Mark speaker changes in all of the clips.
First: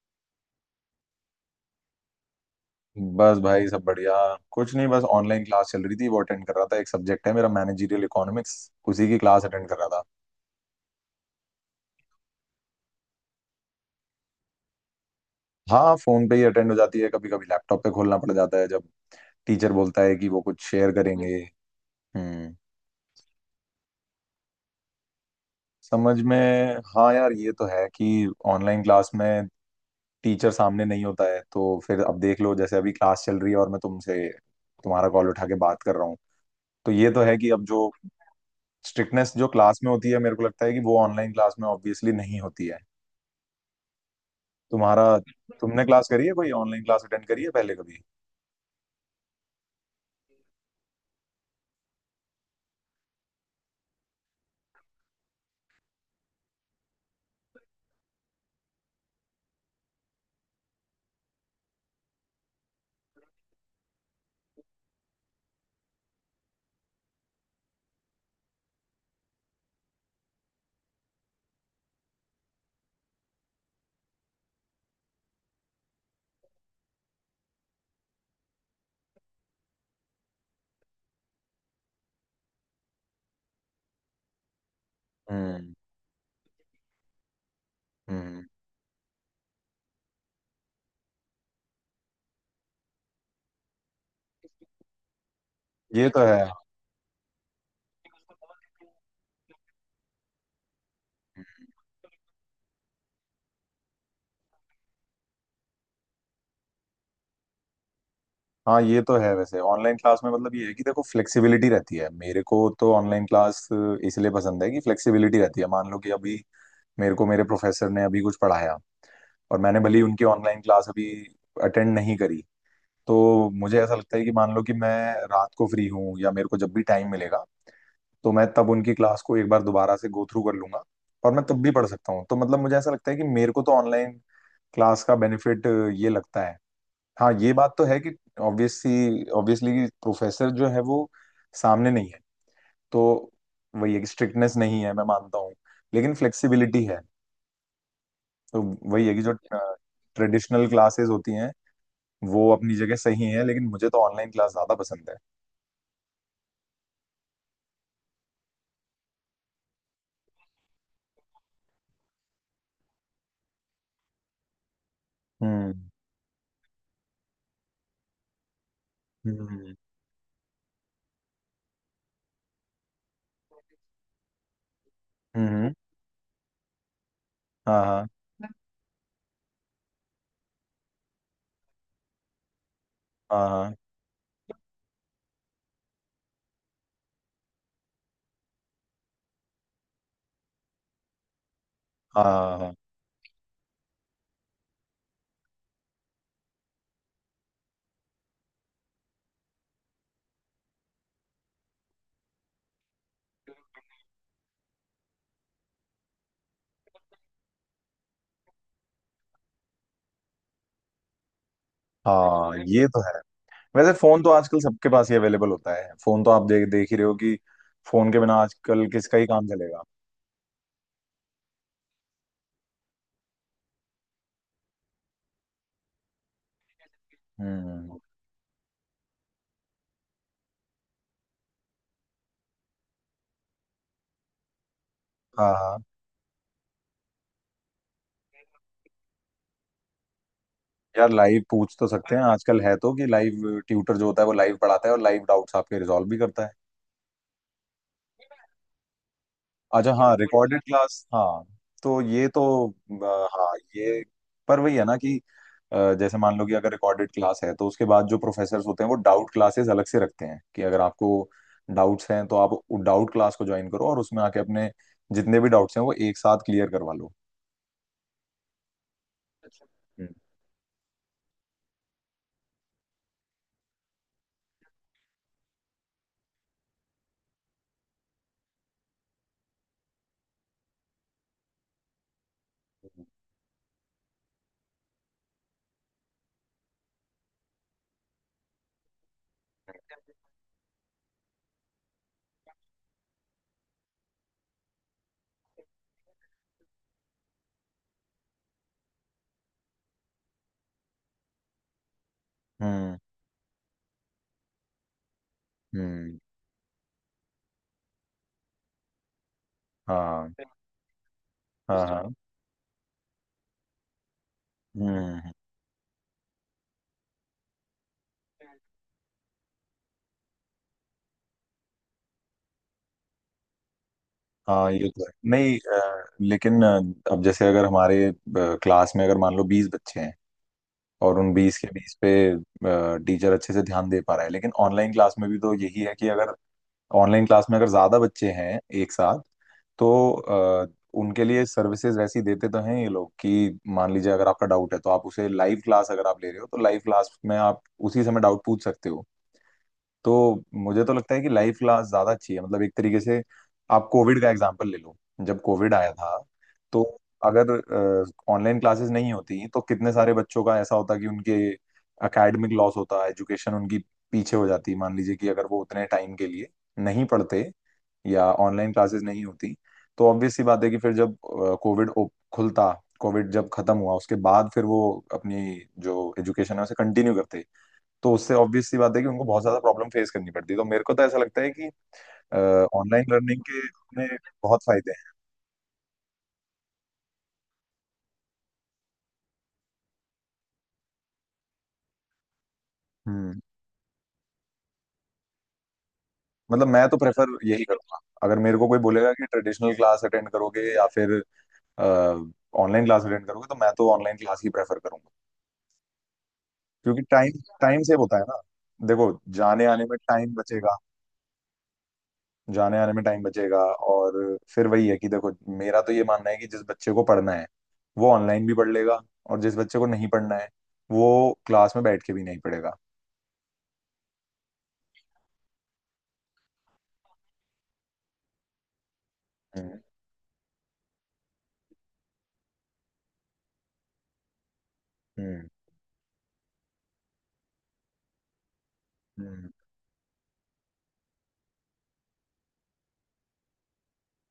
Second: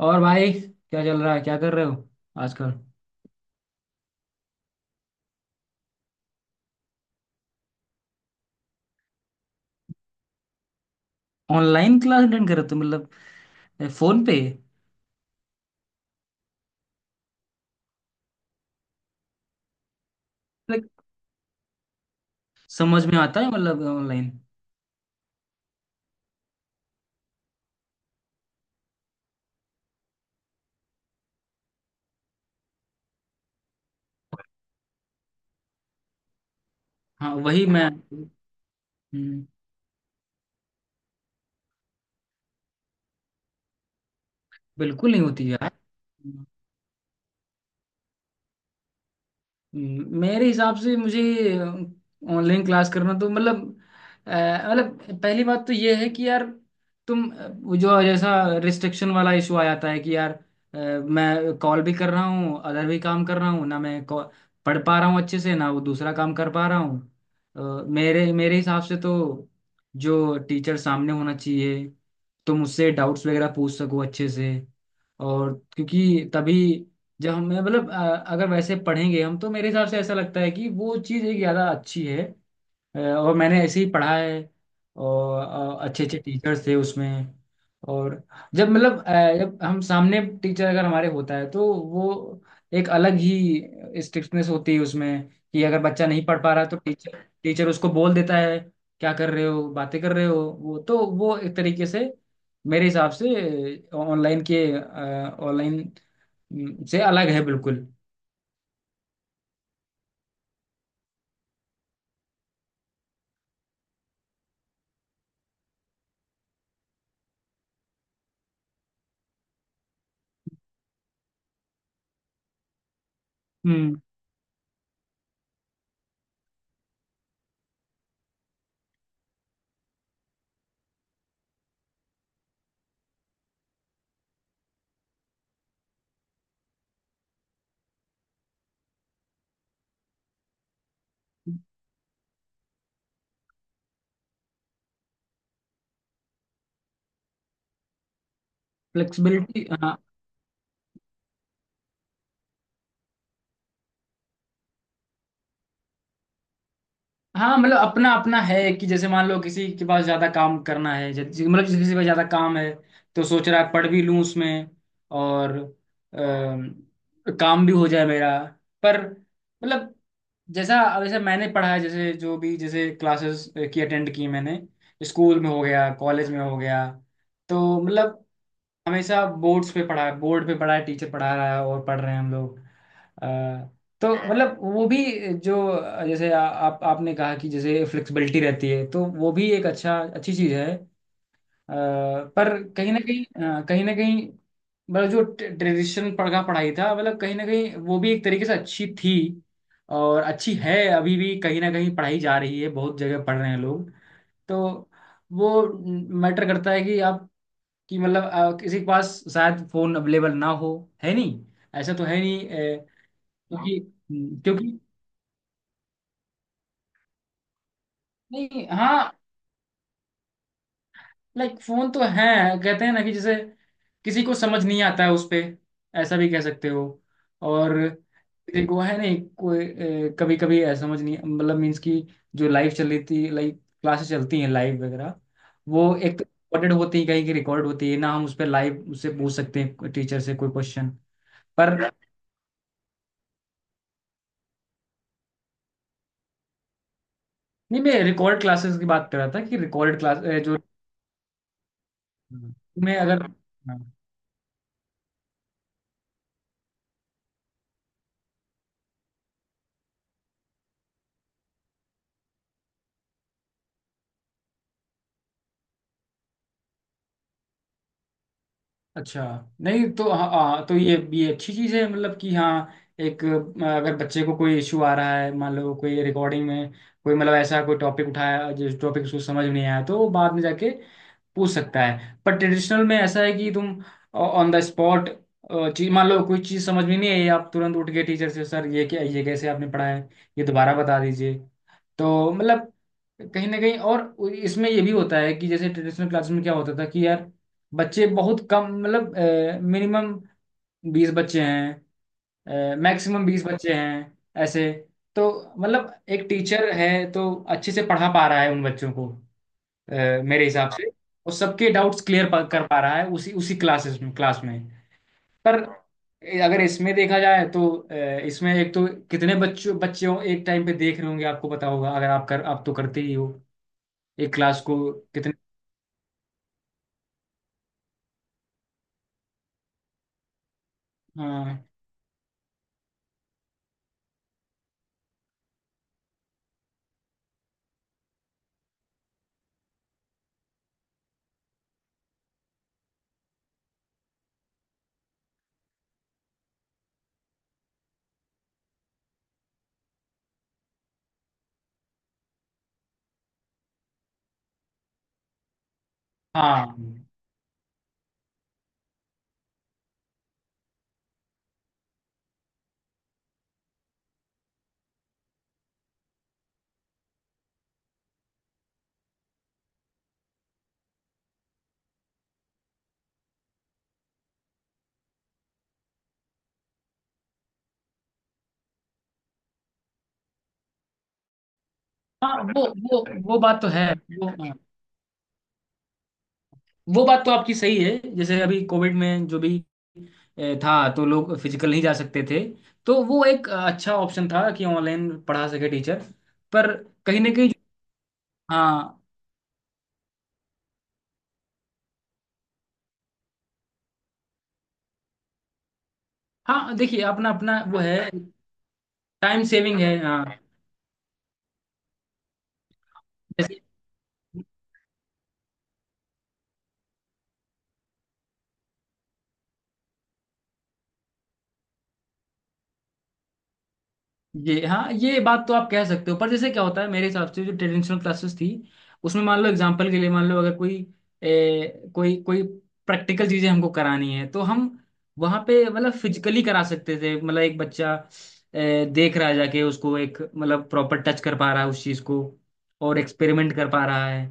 Speaker 1: और भाई, क्या चल रहा है? क्या कर रहे हो आजकल?
Speaker 2: बस भाई सब बढ़िया। कुछ नहीं, बस ऑनलाइन क्लास चल रही थी, वो अटेंड कर रहा था। एक सब्जेक्ट है मेरा मैनेजरियल इकोनॉमिक्स, उसी की क्लास अटेंड कर रहा था।
Speaker 1: ऑनलाइन क्लास अटेंड कर रहे हो तुम, मतलब फोन पे?
Speaker 2: हाँ, फोन पे ही अटेंड हो जाती है, कभी कभी लैपटॉप पे खोलना पड़ जाता है जब टीचर बोलता है कि वो कुछ
Speaker 1: लाइक?
Speaker 2: शेयर करेंगे। हम्म।
Speaker 1: समझ में आता है मतलब ऑनलाइन?
Speaker 2: समझ में। हाँ यार, ये तो है कि ऑनलाइन क्लास में टीचर सामने नहीं होता है, तो फिर अब देख लो, जैसे अभी क्लास चल रही है और मैं तुमसे तुम्हारा कॉल उठा के बात कर रहा हूँ। तो ये तो
Speaker 1: हाँ,
Speaker 2: है कि अब
Speaker 1: वही मैं।
Speaker 2: जो स्ट्रिक्टनेस
Speaker 1: हम्म,
Speaker 2: जो क्लास में होती है, मेरे को लगता है कि वो ऑनलाइन क्लास में ऑब्वियसली नहीं होती है। तुम्हारा
Speaker 1: बिल्कुल नहीं होती। यार।
Speaker 2: तुमने क्लास करी है, कोई ऑनलाइन क्लास अटेंड करी है पहले कभी?
Speaker 1: मेरे हिसाब से मुझे ऑनलाइन क्लास करना तो मतलब, अ, मतलब पहली बात तो ये है कि यार, तुम वो जो जैसा रिस्ट्रिक्शन वाला इशू आ जाता है, कि यार मैं कॉल भी कर रहा हूँ, अदर भी काम कर रहा हूँ ना, पढ़ पा रहा हूँ अच्छे से ना, वो दूसरा काम कर पा रहा हूँ। मेरे मेरे हिसाब से तो जो टीचर सामने होना चाहिए, तुम उससे डाउट्स वगैरह पूछ सको अच्छे से, और क्योंकि तभी, जब हम मतलब अगर वैसे पढ़ेंगे हम, तो मेरे हिसाब से ऐसा लगता है कि वो चीज़ एक ज़्यादा अच्छी है। और मैंने ऐसे ही पढ़ा है,
Speaker 2: हम्म,
Speaker 1: और अच्छे अच्छे टीचर्स थे उसमें। और
Speaker 2: हम्म।
Speaker 1: जब मतलब जब हम सामने टीचर अगर हमारे होता है, तो वो एक अलग ही स्ट्रिक्टनेस होती है उसमें। कि अगर बच्चा
Speaker 2: ये तो
Speaker 1: नहीं पढ़
Speaker 2: है।
Speaker 1: पा रहा, तो टीचर टीचर उसको बोल देता है क्या कर रहे हो, बातें कर रहे हो। वो तो वो एक तरीके से मेरे हिसाब से ऑनलाइन के ऑनलाइन से अलग है बिल्कुल।
Speaker 2: हाँ, ये तो है। वैसे ऑनलाइन क्लास में मतलब ये है कि देखो, फ्लेक्सिबिलिटी रहती है। मेरे को तो ऑनलाइन क्लास इसलिए पसंद है कि फ्लेक्सिबिलिटी रहती है। मान लो कि अभी मेरे को मेरे प्रोफेसर ने अभी कुछ पढ़ाया, और मैंने भले ही उनकी ऑनलाइन क्लास अभी अटेंड नहीं करी, तो मुझे ऐसा
Speaker 1: हम्म।
Speaker 2: लगता है कि मान लो कि मैं रात को फ्री हूँ या मेरे को जब भी टाइम मिलेगा, तो मैं तब उनकी क्लास को एक बार दोबारा से गो थ्रू कर लूंगा और मैं तब भी पढ़ सकता हूँ। तो मतलब मुझे ऐसा लगता है कि मेरे को तो ऑनलाइन क्लास का बेनिफिट ये लगता है। हाँ, ये बात तो है कि ऑब्वियसली ऑब्वियसली प्रोफेसर जो है वो सामने नहीं है, तो वही है कि स्ट्रिक्टनेस नहीं है, मैं मानता हूँ, लेकिन फ्लेक्सिबिलिटी है। तो वही है कि जो
Speaker 1: फ्लेक्सिबिलिटी, हाँ।
Speaker 2: ट्रेडिशनल क्लासेस होती हैं, वो अपनी जगह सही है, लेकिन मुझे तो ऑनलाइन क्लास ज्यादा पसंद है।
Speaker 1: हाँ, मतलब अपना अपना है कि जैसे मान लो किसी के पास ज्यादा काम करना है, जैसे मतलब जैसे किसी के पास ज्यादा काम है, तो सोच रहा है पढ़ भी लूँ उसमें, और
Speaker 2: हम्म,
Speaker 1: अ, काम भी हो जाए मेरा। पर
Speaker 2: हम्म,
Speaker 1: मतलब, जैसा वैसे मैंने पढ़ा है, जैसे जो भी, जैसे क्लासेस की अटेंड की मैंने, स्कूल
Speaker 2: हम्म,
Speaker 1: में हो गया, कॉलेज में हो गया, तो
Speaker 2: हाँ, हाँ,
Speaker 1: मतलब हमेशा बोर्ड्स पे पढ़ा है, बोर्ड पे पढ़ा है, टीचर पढ़ा रहा है और पढ़ रहे हैं हम लोग।
Speaker 2: हाँ,
Speaker 1: अ,
Speaker 2: हाँ,
Speaker 1: तो मतलब वो भी, जो जैसे आप आपने कहा कि जैसे फ्लेक्सिबिलिटी रहती है, तो वो भी एक अच्छा अच्छी चीज़ है।
Speaker 2: हाँ, हाँ,
Speaker 1: पर
Speaker 2: हाँ,
Speaker 1: कहीं ना कहीं कहीं ना कहीं मतलब जो ट्रेडिशन पढ़ा पढ़ाई था, मतलब कहीं ना कहीं वो भी एक तरीके से अच्छी थी, और अच्छी है अभी भी, कहीं ना कहीं पढ़ाई जा रही है, बहुत जगह पढ़ रहे हैं लोग। तो वो मैटर करता है कि आप, कि मतलब किसी के पास शायद फोन अवेलेबल ना हो, है नहीं, ऐसा तो है नहीं।
Speaker 2: हाँ, ये तो है।
Speaker 1: क्योंकि
Speaker 2: वैसे फोन तो आजकल
Speaker 1: क्योंकि
Speaker 2: सबके पास ही अवेलेबल होता है, फोन तो आप देख देख ही रहे हो कि फोन के बिना
Speaker 1: नहीं,
Speaker 2: आजकल
Speaker 1: हाँ,
Speaker 2: किसका ही काम चलेगा।
Speaker 1: लाइक फोन तो है। कहते हैं ना कि जैसे किसी को समझ नहीं आता है उस पे, ऐसा भी कह सकते हो। और
Speaker 2: हम्म,
Speaker 1: किसी को है नहीं कोई, कभी कभी ऐसा समझ नहीं, मतलब मीन्स की जो लाइव चल रही थी, लाइव क्लासेस चलती हैं लाइव वगैरह।
Speaker 2: हाँ, हाँ।
Speaker 1: वो एक तो रिकॉर्डेड होती है, कहीं की रिकॉर्ड होती है ना, हम उस पर लाइव उससे पूछ सकते हैं टीचर से कोई क्वेश्चन।
Speaker 2: यार लाइव पूछ
Speaker 1: पर
Speaker 2: तो सकते हैं, आजकल है तो कि लाइव ट्यूटर जो होता है वो लाइव पढ़ाता है और लाइव डाउट्स आपके रिजॉल्व भी करता है।
Speaker 1: नहीं, मैं रिकॉर्ड क्लासेस की बात कर रहा था कि
Speaker 2: अच्छा,
Speaker 1: रिकॉर्ड
Speaker 2: हाँ,
Speaker 1: क्लास जो
Speaker 2: रिकॉर्डेड पॉडकास्ट क्लास, हाँ। तो ये तो
Speaker 1: हम्म, में अगर,
Speaker 2: हाँ,
Speaker 1: हाँ,
Speaker 2: ये पर वही है ना कि जैसे मान लो कि अगर रिकॉर्डेड क्लास है, तो उसके बाद जो प्रोफेसर्स होते हैं वो डाउट क्लासेस अलग से रखते हैं कि अगर आपको डाउट्स हैं तो आप डाउट क्लास को ज्वाइन करो और उसमें आके अपने जितने भी डाउट्स हैं वो एक साथ क्लियर करवा लो।
Speaker 1: अच्छा।
Speaker 2: अच्छा।
Speaker 1: नहीं तो,
Speaker 2: हम्म,
Speaker 1: हाँ हाँ, तो ये अच्छी चीज़ है मतलब कि, हाँ, एक अगर बच्चे को कोई इशू आ रहा है, मान लो कोई रिकॉर्डिंग में कोई मतलब ऐसा कोई टॉपिक उठाया, जिस टॉपिक उसको समझ में नहीं आया, तो वो बाद में जाके पूछ सकता है। पर ट्रेडिशनल में ऐसा है कि तुम ऑन द स्पॉट चीज, मान लो कोई चीज़ समझ में नहीं आई, आप तुरंत उठ के टीचर से, सर ये क्या, ये कैसे आपने पढ़ाया है, ये दोबारा बता दीजिए। तो मतलब कहीं ना कहीं, और इसमें ये भी होता है कि जैसे ट्रेडिशनल क्लासेस में क्या होता था कि यार, बच्चे बहुत कम, मतलब मिनिमम 20 बच्चे हैं,
Speaker 2: हम्म,
Speaker 1: मैक्सिमम 20 बच्चे हैं ऐसे। तो मतलब
Speaker 2: हम्म,
Speaker 1: एक टीचर है, तो अच्छे से पढ़ा पा रहा है उन बच्चों को। अ, मेरे
Speaker 2: हाँ,
Speaker 1: हिसाब से, और सबके
Speaker 2: हाँ, हाँ,
Speaker 1: डाउट्स
Speaker 2: इंटरेस्टिंग।
Speaker 1: क्लियर कर पा रहा है उसी उसी क्लासेस में क्लास में।
Speaker 2: हम्म।
Speaker 1: पर अगर इसमें देखा जाए, तो इसमें एक तो कितने बच्चों बच्चों एक टाइम पे देख रहे होंगे, आपको पता होगा, अगर आप तो करते ही हो एक क्लास
Speaker 2: हाँ,
Speaker 1: को,
Speaker 2: ये तो है
Speaker 1: कितने।
Speaker 2: नहीं। लेकिन अब जैसे अगर हमारे क्लास में अगर मान लो 20 बच्चे हैं, और उन 20
Speaker 1: हाँ
Speaker 2: के 20 पे टीचर अच्छे से ध्यान दे पा रहा है, लेकिन ऑनलाइन क्लास में भी तो यही है कि अगर ऑनलाइन क्लास में अगर ज्यादा बच्चे हैं एक साथ तो अ, उनके लिए सर्विसेज वैसी देते तो हैं ये लोग कि मान लीजिए अगर आपका डाउट है तो आप उसे लाइव क्लास अगर आप ले रहे हो तो लाइव क्लास में आप उसी समय डाउट पूछ सकते हो। तो मुझे तो लगता है कि लाइव क्लास ज्यादा अच्छी है, मतलब एक तरीके से आप कोविड का एग्जांपल ले लो। जब कोविड आया था तो
Speaker 1: हाँ
Speaker 2: अगर ऑनलाइन क्लासेस नहीं होती तो कितने सारे बच्चों का ऐसा होता कि उनके एकेडमिक लॉस होता, एजुकेशन उनकी पीछे हो जाती। मान लीजिए कि अगर वो उतने टाइम के लिए नहीं पढ़ते या ऑनलाइन क्लासेस नहीं होती तो ऑब्वियस सी बात है कि फिर जब कोविड खुलता, कोविड जब खत्म हुआ उसके बाद फिर वो अपनी जो एजुकेशन है उसे कंटिन्यू करते, तो उससे ऑब्वियस सी बात है कि उनको बहुत ज्यादा प्रॉब्लम फेस करनी पड़ती है। तो मेरे को तो ऐसा लगता है कि
Speaker 1: हाँ, वो
Speaker 2: ऑनलाइन
Speaker 1: वो वो
Speaker 2: लर्निंग के
Speaker 1: बात तो है।
Speaker 2: अपने
Speaker 1: वो
Speaker 2: बहुत फायदे हैं।
Speaker 1: वो बात तो आपकी सही है, जैसे अभी कोविड में जो भी था, तो लोग फिजिकल नहीं जा सकते थे, तो वो
Speaker 2: हम्म,
Speaker 1: एक अच्छा ऑप्शन था कि ऑनलाइन पढ़ा सके टीचर।
Speaker 2: मतलब
Speaker 1: पर
Speaker 2: मैं तो
Speaker 1: कहीं ना
Speaker 2: प्रेफर
Speaker 1: कहीं,
Speaker 2: यही करूंगा, अगर मेरे को कोई
Speaker 1: हाँ
Speaker 2: बोलेगा कि ट्रेडिशनल क्लास अटेंड करोगे या फिर ऑनलाइन क्लास अटेंड करोगे, तो मैं तो ऑनलाइन क्लास ही प्रेफर करूंगा।
Speaker 1: हाँ, देखिए
Speaker 2: क्योंकि
Speaker 1: अपना
Speaker 2: टाइम
Speaker 1: अपना वो
Speaker 2: टाइम
Speaker 1: है।
Speaker 2: सेव होता है ना, देखो।
Speaker 1: टाइम
Speaker 2: जाने
Speaker 1: सेविंग
Speaker 2: आने में
Speaker 1: है, हाँ।
Speaker 2: टाइम बचेगा, जाने आने में टाइम बचेगा,
Speaker 1: जैसे,
Speaker 2: और फिर वही है कि देखो, मेरा तो ये मानना है कि जिस बच्चे को पढ़ना है वो ऑनलाइन भी पढ़ लेगा, और जिस बच्चे को नहीं पढ़ना है वो क्लास में बैठ के भी नहीं पढ़ेगा।
Speaker 1: ये, हाँ, ये बात तो आप कह सकते हो, पर जैसे क्या होता है मेरे हिसाब से, जो ट्रेडिशनल क्लासेस थी, उसमें मान लो
Speaker 2: हम्म,
Speaker 1: एग्जांपल के लिए, मान लो अगर कोई ए, कोई कोई प्रैक्टिकल चीजें हमको करानी है, तो हम वहाँ
Speaker 2: हम्म,
Speaker 1: पे मतलब फिजिकली करा सकते थे। मतलब एक बच्चा देख रहा है
Speaker 2: हम्म,
Speaker 1: जाके, उसको एक मतलब प्रॉपर टच कर पा रहा है उस चीज को, और एक्सपेरिमेंट कर पा रहा है,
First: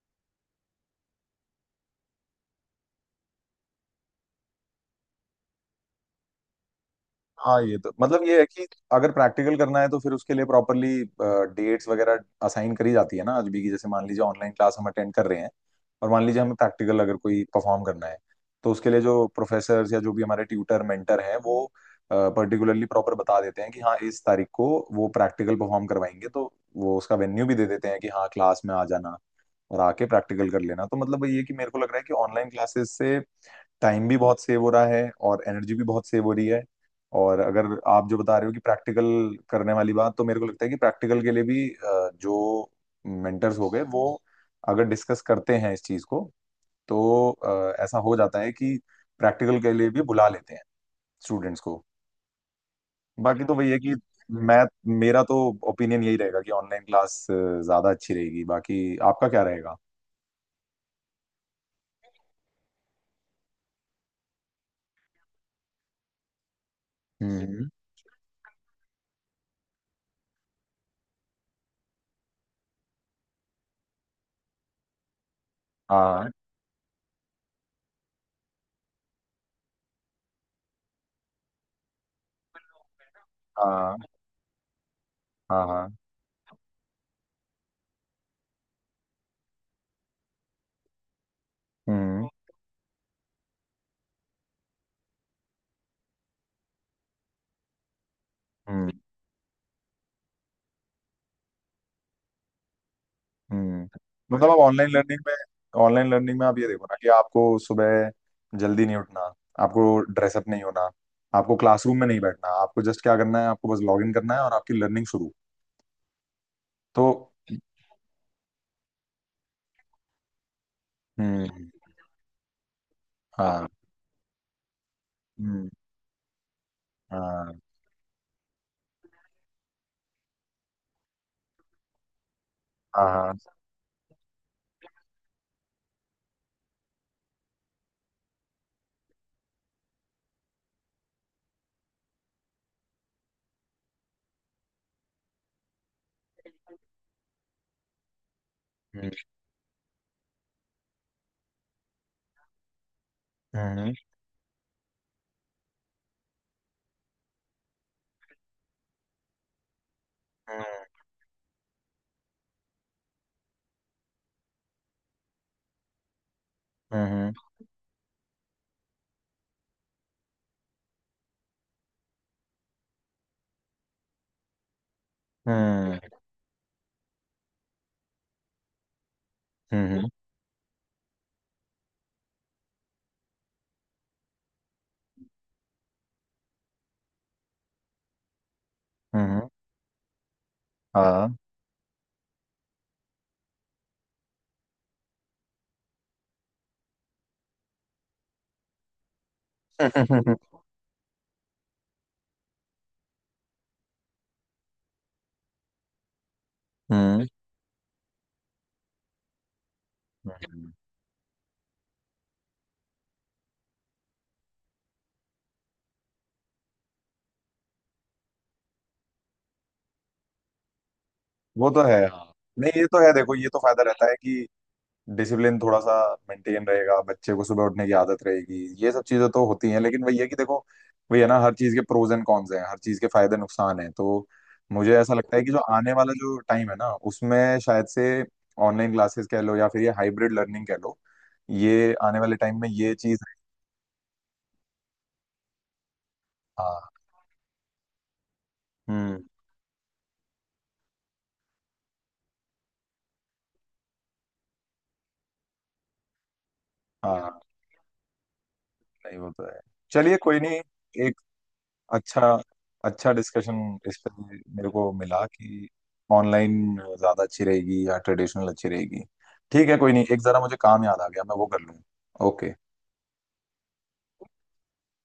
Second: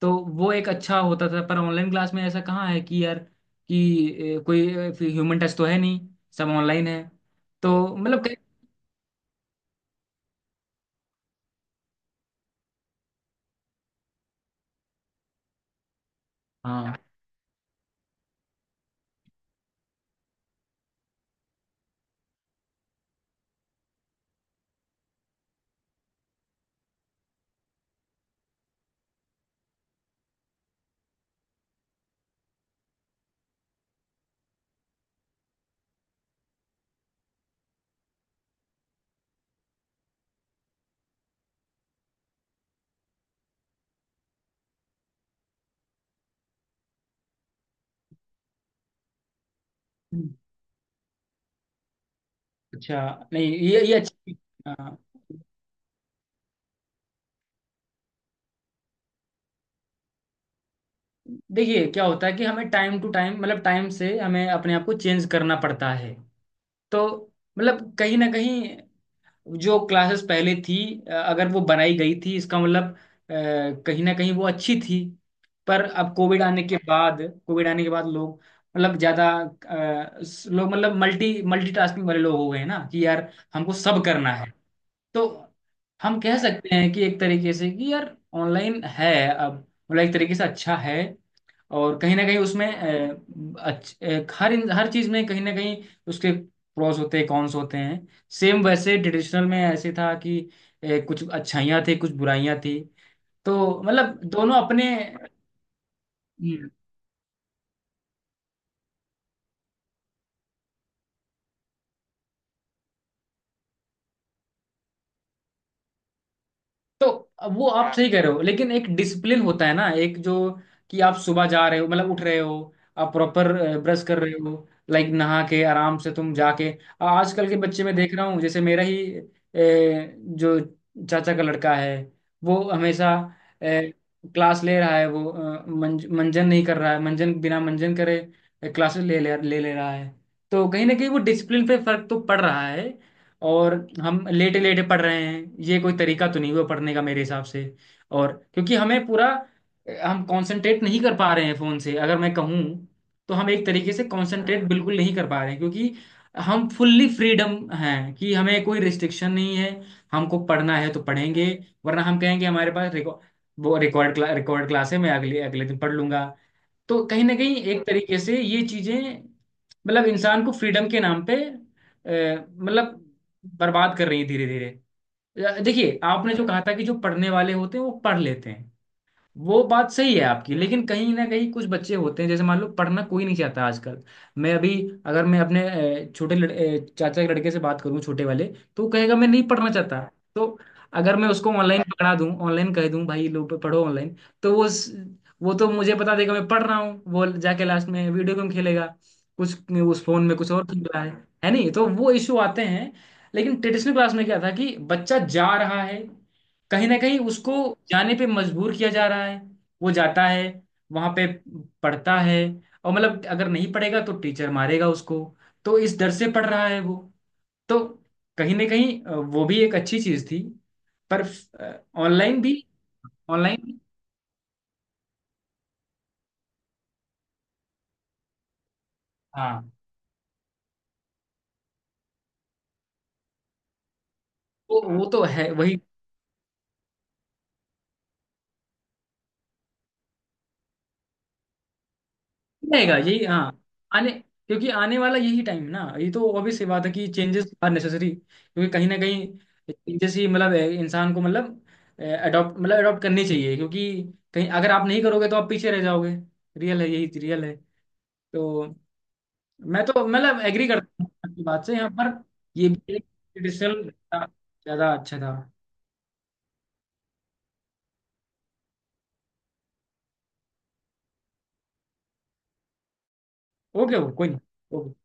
Speaker 1: तो वो एक अच्छा होता था। पर ऑनलाइन क्लास में ऐसा कहाँ है कि यार, कि कोई ह्यूमन टच तो है नहीं, सब ऑनलाइन है।
Speaker 2: हाँ, ये तो
Speaker 1: तो
Speaker 2: मतलब
Speaker 1: मतलब
Speaker 2: ये है कि अगर प्रैक्टिकल करना है तो फिर उसके लिए प्रॉपरली डेट्स वगैरह असाइन करी जाती है ना आज भी की, जैसे मान लीजिए ऑनलाइन क्लास हम अटेंड कर रहे हैं और मान लीजिए हमें
Speaker 1: हाँ,
Speaker 2: प्रैक्टिकल अगर कोई परफॉर्म करना है तो उसके लिए जो प्रोफेसर या जो भी हमारे ट्यूटर मेंटर हैं वो पर्टिकुलरली प्रॉपर बता देते हैं कि हाँ इस तारीख को वो प्रैक्टिकल परफॉर्म करवाएंगे। तो वो उसका वेन्यू भी दे देते हैं कि हाँ क्लास में आ जाना और आके प्रैक्टिकल कर लेना। तो मतलब ये है कि मेरे को लग रहा है कि ऑनलाइन क्लासेस से टाइम भी बहुत सेव हो रहा है और एनर्जी भी बहुत सेव हो रही है। और अगर आप जो बता रहे हो कि प्रैक्टिकल करने वाली बात, तो मेरे को लगता है कि प्रैक्टिकल के लिए भी जो मेंटर्स हो गए वो अगर डिस्कस करते हैं इस चीज को, तो ऐसा हो जाता है कि प्रैक्टिकल के लिए भी बुला लेते हैं स्टूडेंट्स को।
Speaker 1: अच्छा,
Speaker 2: बाकी
Speaker 1: नहीं
Speaker 2: तो वही है
Speaker 1: ये
Speaker 2: कि
Speaker 1: ये अच्छी,
Speaker 2: मैं
Speaker 1: हाँ,
Speaker 2: मेरा तो ओपिनियन यही रहेगा कि ऑनलाइन क्लास ज्यादा अच्छी रहेगी, बाकी आपका क्या रहेगा?
Speaker 1: देखिए क्या होता है कि हमें टाइम टू टाइम, मतलब टाइम से हमें अपने आप को चेंज करना पड़ता है। तो
Speaker 2: हम्म,
Speaker 1: मतलब कहीं ना कहीं, जो क्लासेस पहले थी, अगर वो बनाई गई थी, इसका मतलब कहीं ना कहीं वो अच्छी थी। पर अब
Speaker 2: हाँ,
Speaker 1: कोविड आने के बाद लोग, मतलब ज्यादा लोग, मतलब मल्टीटास्किंग वाले लोग हो गए हैं ना कि यार हमको
Speaker 2: हाँ,
Speaker 1: सब करना है, तो
Speaker 2: हाँ, हाँ,
Speaker 1: हम कह सकते हैं कि एक तरीके से कि यार ऑनलाइन है अब, मतलब एक तरीके से अच्छा है। और कहीं ना
Speaker 2: हम्म,
Speaker 1: कहीं उसमें अ, अच्छ, अ, हर इन- हर चीज में कहीं ना कहीं उसके प्रोस होते हैं, कॉन्स होते हैं। सेम
Speaker 2: हम्म,
Speaker 1: वैसे ट्रेडिशनल में ऐसे था कि कुछ अच्छाइयाँ थी, कुछ बुराइयाँ थी, तो
Speaker 2: हम्म।
Speaker 1: मतलब
Speaker 2: तो मतलब
Speaker 1: दोनों
Speaker 2: आप
Speaker 1: अपने।
Speaker 2: ऑनलाइन लर्निंग में आप ये
Speaker 1: हम्म,
Speaker 2: देखो ना कि आपको सुबह जल्दी नहीं उठना, आपको ड्रेसअप नहीं होना, आपको क्लासरूम में नहीं बैठना, आपको जस्ट क्या करना है, आपको बस लॉग इन करना है और आपकी लर्निंग शुरू। तो
Speaker 1: तो वो आप सही कह रहे हो, लेकिन एक डिसिप्लिन होता है ना, एक जो, कि आप सुबह जा
Speaker 2: हम्म,
Speaker 1: रहे हो, मतलब उठ रहे हो, आप प्रॉपर
Speaker 2: हाँ,
Speaker 1: ब्रश कर रहे हो, लाइक नहा के
Speaker 2: हम्म,
Speaker 1: आराम से तुम जाके, आजकल के
Speaker 2: हाँ,
Speaker 1: बच्चे में देख रहा हूँ, जैसे मेरा ही जो चाचा का लड़का है, वो
Speaker 2: हाँ,
Speaker 1: हमेशा
Speaker 2: हाँ,
Speaker 1: ए, क्लास ले रहा है, वो मंजन नहीं कर रहा है, मंजन बिना मंजन करे क्लासेस ले ले ले ले रहा है, तो कहीं ना कहीं वो डिसिप्लिन पे फर्क तो पड़ रहा है। और हम लेटे लेटे पढ़ रहे हैं, ये कोई तरीका तो नहीं हुआ पढ़ने का मेरे हिसाब से। और क्योंकि हमें
Speaker 2: हम्म,
Speaker 1: पूरा, हम कंसंट्रेट नहीं कर पा रहे हैं फोन से, अगर मैं कहूँ, तो हम एक तरीके से कंसंट्रेट बिल्कुल नहीं कर पा रहे हैं, क्योंकि हम फुल्ली फ्रीडम हैं, कि हमें कोई रिस्ट्रिक्शन नहीं है। हमको पढ़ना है तो पढ़ेंगे, वरना हम कहेंगे हमारे पास रिकॉर्ड, वो रिकॉर्ड क्लास है, मैं अगले अगले दिन पढ़ लूंगा। तो
Speaker 2: हम्म,
Speaker 1: कहीं
Speaker 2: हम्म,
Speaker 1: ना कहीं एक तरीके से ये चीजें, मतलब इंसान को फ्रीडम के नाम पे मतलब बर्बाद कर रही है धीरे धीरे।
Speaker 2: हम्म,
Speaker 1: देखिए आपने जो कहा था कि जो पढ़ने वाले होते हैं वो पढ़ लेते हैं, वो बात
Speaker 2: हम्म,
Speaker 1: सही है आपकी, लेकिन कहीं ना कहीं कुछ बच्चे होते हैं, जैसे मान लो, पढ़ना कोई नहीं चाहता आजकल। मैं अभी, अगर मैं अपने चाचा के लड़के से बात करूं छोटे वाले, तो वो कहेगा
Speaker 2: हम्म,
Speaker 1: मैं नहीं पढ़ना चाहता। तो अगर मैं
Speaker 2: हाँ,
Speaker 1: उसको ऑनलाइन पकड़ा दूं, ऑनलाइन कह दूं भाई लो पढ़ो ऑनलाइन, तो वो वो तो मुझे बता देगा मैं पढ़ रहा हूँ, वो जाके लास्ट में वीडियो गेम खेलेगा, कुछ उस फोन में कुछ और खेल रहा है। है नहीं, तो वो इशू आते हैं। लेकिन ट्रेडिशनल क्लास में क्या था कि बच्चा जा रहा है, कहीं ना कहीं
Speaker 2: हम्म,
Speaker 1: उसको जाने पे मजबूर किया जा रहा है, वो जाता है
Speaker 2: हम्म।
Speaker 1: वहां पे, पढ़ता है, और मतलब अगर नहीं पढ़ेगा तो टीचर मारेगा उसको, तो इस डर से पढ़ रहा है वो। तो कहीं ना कहीं वो भी एक अच्छी चीज थी। पर
Speaker 2: वो तो है, हाँ।
Speaker 1: ऑनलाइन भी
Speaker 2: नहीं, ये तो है देखो, ये तो
Speaker 1: ऑनलाइन
Speaker 2: फायदा रहता है कि डिसिप्लिन थोड़ा सा मेंटेन रहेगा, बच्चे को सुबह उठने की आदत रहेगी, ये सब चीजें तो होती
Speaker 1: हाँ,
Speaker 2: हैं, लेकिन वही है कि देखो, वही है ना, हर चीज के प्रोज एंड कॉन्स हैं, हर चीज के फायदे नुकसान हैं, तो
Speaker 1: तो
Speaker 2: मुझे
Speaker 1: वो
Speaker 2: ऐसा
Speaker 1: तो
Speaker 2: लगता है कि
Speaker 1: है,
Speaker 2: जो
Speaker 1: वही
Speaker 2: आने वाला जो टाइम है ना, उसमें शायद से ऑनलाइन क्लासेस कह लो या फिर ये हाइब्रिड लर्निंग कह लो, ये आने वाले टाइम में ये
Speaker 1: रहेगा
Speaker 2: चीज।
Speaker 1: यही। हाँ, आने क्योंकि आने वाला यही टाइम है ना, ये तो ऑब्वियस सी बात है
Speaker 2: हाँ,
Speaker 1: कि चेंजेस आर नेसेसरी, क्योंकि कहीं ना
Speaker 2: हम्म,
Speaker 1: कहीं चेंजेस ही, मतलब इंसान को मतलब अडॉप्ट करनी चाहिए, क्योंकि कहीं अगर आप नहीं करोगे तो आप पीछे रह जाओगे, रियल है, यही
Speaker 2: हाँ।
Speaker 1: रियल है। तो
Speaker 2: नहीं, वो तो है।
Speaker 1: मैं तो
Speaker 2: चलिए
Speaker 1: मतलब
Speaker 2: कोई नहीं,
Speaker 1: एग्री करता हूँ
Speaker 2: एक
Speaker 1: आपकी बात से यहाँ पर,
Speaker 2: अच्छा
Speaker 1: ये भी
Speaker 2: अच्छा डिस्कशन
Speaker 1: ट्रेडिशनल
Speaker 2: इस पे मेरे को
Speaker 1: ज़्यादा अच्छा
Speaker 2: मिला
Speaker 1: था।
Speaker 2: कि ऑनलाइन ज़्यादा अच्छी रहेगी या ट्रेडिशनल अच्छी रहेगी। ठीक है, कोई नहीं, एक ज़रा मुझे काम याद आ गया, मैं वो कर लूँ। ओके।
Speaker 1: ओके, वो कोई नहीं। okay।